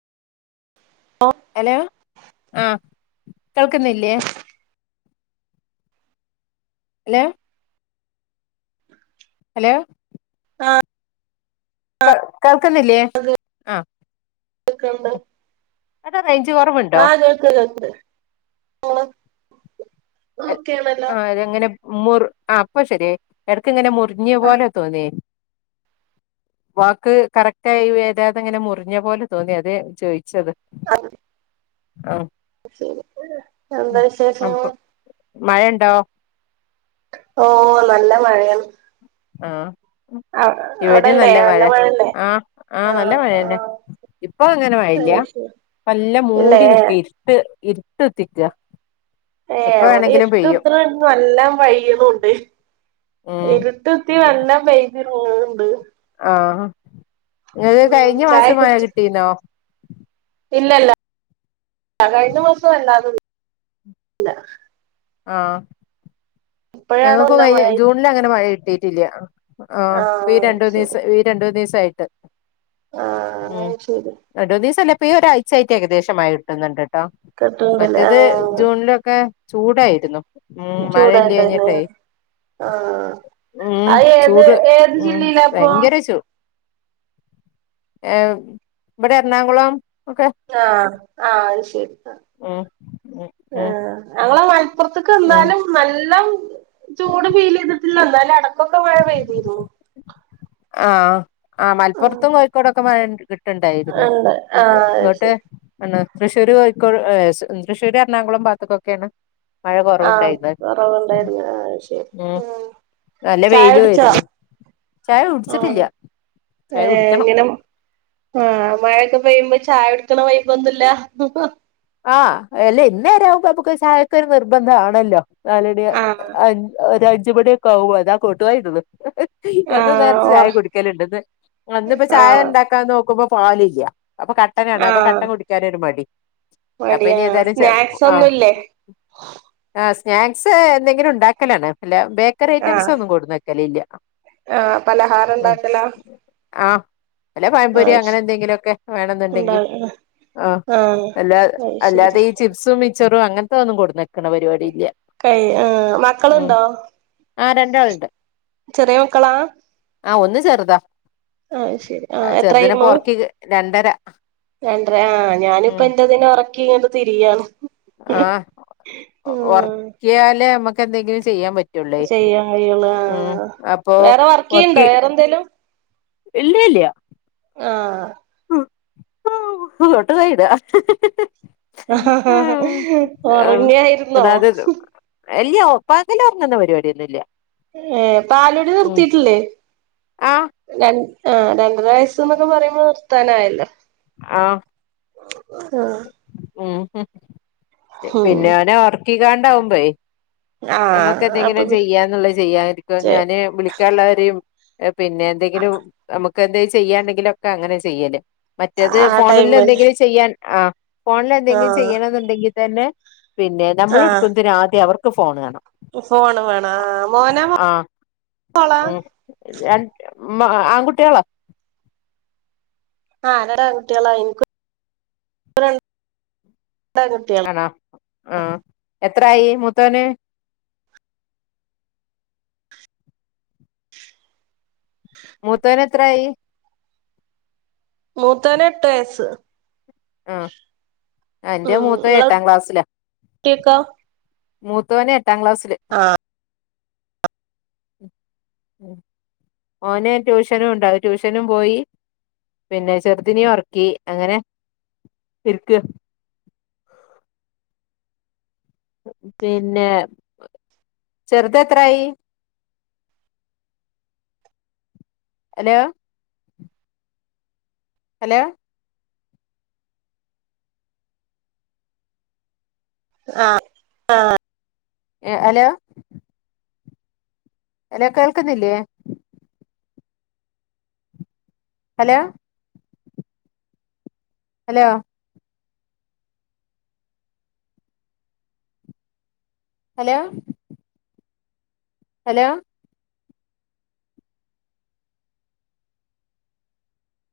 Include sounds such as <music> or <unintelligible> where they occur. ഓ hello ആ കേൾക്കുന്നില്ലേ? Hello. Hello. ആഹ് ക കേൾക്കുന്നില്ലേ? <unintelligible> ആഹ് കേൾക്കണ്ട് അവിടെ റേഞ്ച് കൊറവ്ണ്ടോ? കേൾക്കണ്ട്‌ <unintelligible> <unintelligible> ആഹ് തെങ്ങനെ മുർ ആഹ് ഇപ്പൊ ശെരിയായി എടക്ക്ങ്ങനെ മുർ ഞ്ഞ പോലെ തോന്നി. <inaudible> വാക്ക് കറക്റ്റായി വരാതെങ്ങനെ മുറിഞ്ഞ പോലെ തോന്നി അതാ ചോയിച്ചത്. ആഹ് ആഹ് ശരി എന്താ വിശേഷങ്ങള്? മഴണ്ടോ? ഓ നല്ല മഴയാണ് ആഹ് അവ ഇവിടിം അവിടെല്ലേ നല്ല മഴ മഴല്ലേ ആഹ് ആഹ് നല്ല മഴ തന്നെ. ഇപ്പൊ അങ്ങനെ മയല്ല അത് ശരി പ നല്ല ഇല്ലേ മൂടി നിക്ക ഇര്ട്ട് ഇര്ട്ട്ത്തിക്ക. ഏ ഇവിടെ ഇര്ട്ട്ത്ത് ന. നല്ലോം പെയ്യ്ണുണ്ട് ഉം ഇരുട്ട് ത്തി നല്ലം പെയ്യിനുണ്ട് ആഹ് ഇങ്ങക്ക് ഉം കഴിഞ്ഞ ചായ മാസം മയ കുടിച്ചോ കിട്ടീനോ? ഇല്ലല്ല കഴിഞ്ഞ മാസം വല്ലാതെ <unintelligible> ല്ല ആഹ് ഇപ്പോഴാണ് ഞങ്ങക്കും നല്ല കഴി മഴ ജൂൺല് അങ്ങനെ മഴ കിട്ടീട്ടില്ല ആ ഇപ്പി ആഹ് ശരി രണ്ടൂന്നീസം രണ്ടൂന്നീസായിട്ട് ആഹ് ഉം ശരി രണ്ടൂന്നീസല്ല ഇപ്പോ ഈ ഒരാഴ്ചായിട്ട് ഏകദേശം മയ കിട്ടുന്നുണ്ട്. കേട്ടോ കേട്ടണ്ടല്ലേ മറ്റത് ആഹ് ജൂണിലൊക്കെ ചൂടായിരുന്നു ഉം മഴല്യാഞ്ഞിട്ട്. ചൂടായിട്ടന്നെ <unintelligible> ആഹ് ഉം അത് ഏത് ചൂട് ഏത് ഉം ജില്ലയിലാപ്പൊ ഭയങ്കര ചൂട്. ഏ വടെ എറണാകുളം ഒക്കെ. ആഹ് ആഹ് അത് ശെരി ആഹ് ഉം ഉം ഉം ആഹ് ഞങ്ങളെ മൽ പൊർത്ത്ക്ക് ഉം ഇന്നാലും നല്ലംചൂട് ഫീലീത്ട്ട്ല്ല ഇന്നാലും എടകൊക്കെ മയപെയ്തീന്നു ആഹ് ആഹ് ആഹ് മൽപ്പാെർത്തും കോയിക്കോടൊക്കെ മയണ്ട് കിട്ട്ണ്ടായിരുന്നു ഉണ്ട് ഇ ആഹ് അത് ഇങ്ങോട്ട് ശരി ആണ് തൃശ്ശൂര് കോയിക്കോട് ഏസ് ഉം തൃശ്ശൂര് എർണാകുളം ഭാഗ്ത്ത്ക്ക് ഒക്കേണ് മഴ കൊറവ് ആഹ് ഇണ്ടായ്ന്നത് ഉംഹ് കൊറവുണ്ടായിരുന്നു ആഹ് അത് ശരി ഉം നല്ല ചായ കുടിച്ചോ വെെലോര്ന്നു ആഹ് ചായ കുടിക്കണം ഏങ്ങനം ആഹ് മയൊക്കെ പെയ്യുമ്പാെ ചായുട്ക്ക്ണ വൈബാെന്നുല്ല ഉംഹ് ആഹ് അല്ലേ ഇന്നേരാവുംമ്പൊ അപ്പാെക്കെര് സായക്കാെര് നിർബന്ധ ആണല്ലോ നാലണി ആഹ് അ ഒരഞ്ച് മണിയൊക്കെ ആവും അതാ കാേട്ടുവായി ഇടുന്ന് ഹ് ഹ് എന്നും ആഹ് ഇംനേരത്ത് ഓ ചായ കുടിക്കല്ണ്ട് ഇന്ന് ആഹ് ഇന്ന്പ്പൊ ചായ ആഹ് ഇണ്ടാക്കാൻ നോക്കുമ്പാെ പാല് ഇല്യ അപ്പൊ കട്ടനാണ് അപ്പൊ ആഹ് കട്ടൻ കുടിക്യാനൊരുമടി അപ്പൊ മടിയാ ഇനി ഏതായാലും ചപ് സ്നാക്സ് ആഹ് ഒന്നുംല്ലേ ആഹ് സ്നാക്സ് എന്തെങ്കിലും ഇണ്ടാക്കലാണ് അല്ല ബേക്കറി ഐറ്റംസ് ആഹ് ഒന്നും കൊട്ന്ന് വെക്കലില്യ ആഹ് പലഹാരം ഇണ്ടാക്കലാ ആഹ് വെല്ല പയംപൊരി ശ് അങ്ങനെ എന്തെങ്കിലൊക്കെ വേണംന്ന്ണ്ടെങ്കി ഉണ്ടാകും ആഹ് എല്ലാ അത് ശരി അല്ലാതെ ഈ ചിപ്സും മിച്ചറും അങ്ങൻത്തത് ഒന്നും കൊട് ന്നെക്ക്ണ പരിവാടില്യ കൈ ആഹ് മക്കള്ണ്ടോ ആഹ് രണ്ടാളുണ്ട് ചെറിയ മക്കളാ ആഹ് ഒന്ന് ചെറ്താ അത് ശരി ആ അചെറ്തിനെ ഇപ്പൊ ഒറക്കി രണ്ടര രണ്ട് രാ ആഹ് ഞാന്പ്പ ഉം എന്റതിനെ ഒറക്കി ഇങ്ങട്ട് തിരിയാണ് ആഹ് ഒ ഉം ഒർക്കിയാലെ അമ്മക്കെന്തെങ്കിലും ചെയ്യാൻ പ റ്റൊള്ളേയ് ചെയ്യാൻ കഴിയുള്ളൂ ഉം ആഹ് അപ്പൊ വേറെ വർക്ക് ചെയ്യ്ണ്ടോ ഒർക്കി വേറെ എന്തേലും ഇല്യേ ഇല്യ ആഹ് ഹൊ ഹോ ഹൂ കോട്ടുവായിടാ അഹ്ഹ്ഹ്ഹ് ഉറങ്ങായിരുന്നോ <unintelligible> എല്യാപകലാെർങ്ങ്ന്ന പരിവാടിയൊന്നും ഇല്യ ഏഹ് പാലുടി നിർത്തിയിട്ടില്ലേ ആഹ് രണ്ട് ആഹ് രണ്ടര വയസ്സ്ന്ന് ഒക്കെ പറയുമ്പോ നിർത്താനായല്ലോ ആഹ് ആഹ് ഉംഹും ഉം പിന്നെ അവനെ ഒർ ക്കികാണ്ടാവുമ്പേയ് ആഹ് ഞമ്മക്ക് അപ്പൊ എന്തെങ്കിലും ചെയ്യാന്നുള്ളത് ചെയ്യാതിരിക്കോ ചെ ഞാന് വിളി ക്യാള്ളവരിം എപിന്നെ എന്തെങ്കിലും അമക്ക് എന്തേലും ചെയ്യാണ്ടെങ്കിലൊക്കെ അങ്ങനെ ചെയ്യല് മറ്റേത് ആ ഫോണില് ടൈമില് എന്തെങ്കിലും ചെയ്യാൻ ആഹ് ഫോൺല് എന്തെങ്കിലും ആഹ് ചെയ്യണംന്ന്ണ്ടെങ്കി തെന്നെ പിന്നെ നമ്മള് ആഹ് ഇട്ക്കുന്തിന് ആദ്യം അവർക്ക് ഫോണ് കാണണം ഫോണ് വേണാ മോനാ മൊ മോളാ രൺ മ്മാ ആൺകുട്ടികളാ ആഹ് രണ്ടാങ്കുട്ടിയേളാ എനിക്കും രണ്ടാങ്കുട്ടിയേള് ആണോ ആഹ് എത്രായി മൂത്തോന് മൂത്തോന് എത്രായി മൂത്താേന് എട്ട് വയസ്സ് ആഹ് അന്റെ മൂത്തത് എട്ടാം ക്ലാസ്സിലാ കേക്കാ മൂത്തോന് എട്ടാം ക്ലാസ്സ്ല് ആഹ് ഉം ഏഹ് ഓന് ട്യൂഷനും ഉണ്ടാ ട്യൂഷനും പോയി പിന്നെ ചെറ്തിനി ഒറക്കി അങ്ങനെ ഇരിക്കാ പിന്നെ ചെറ്ത് എത്രായി എലോ ഹലോ ആഹ ആ ഏ ഹലോ ഹലോ കേൾക്കുന്നില്ലേ. Hello hello hello hello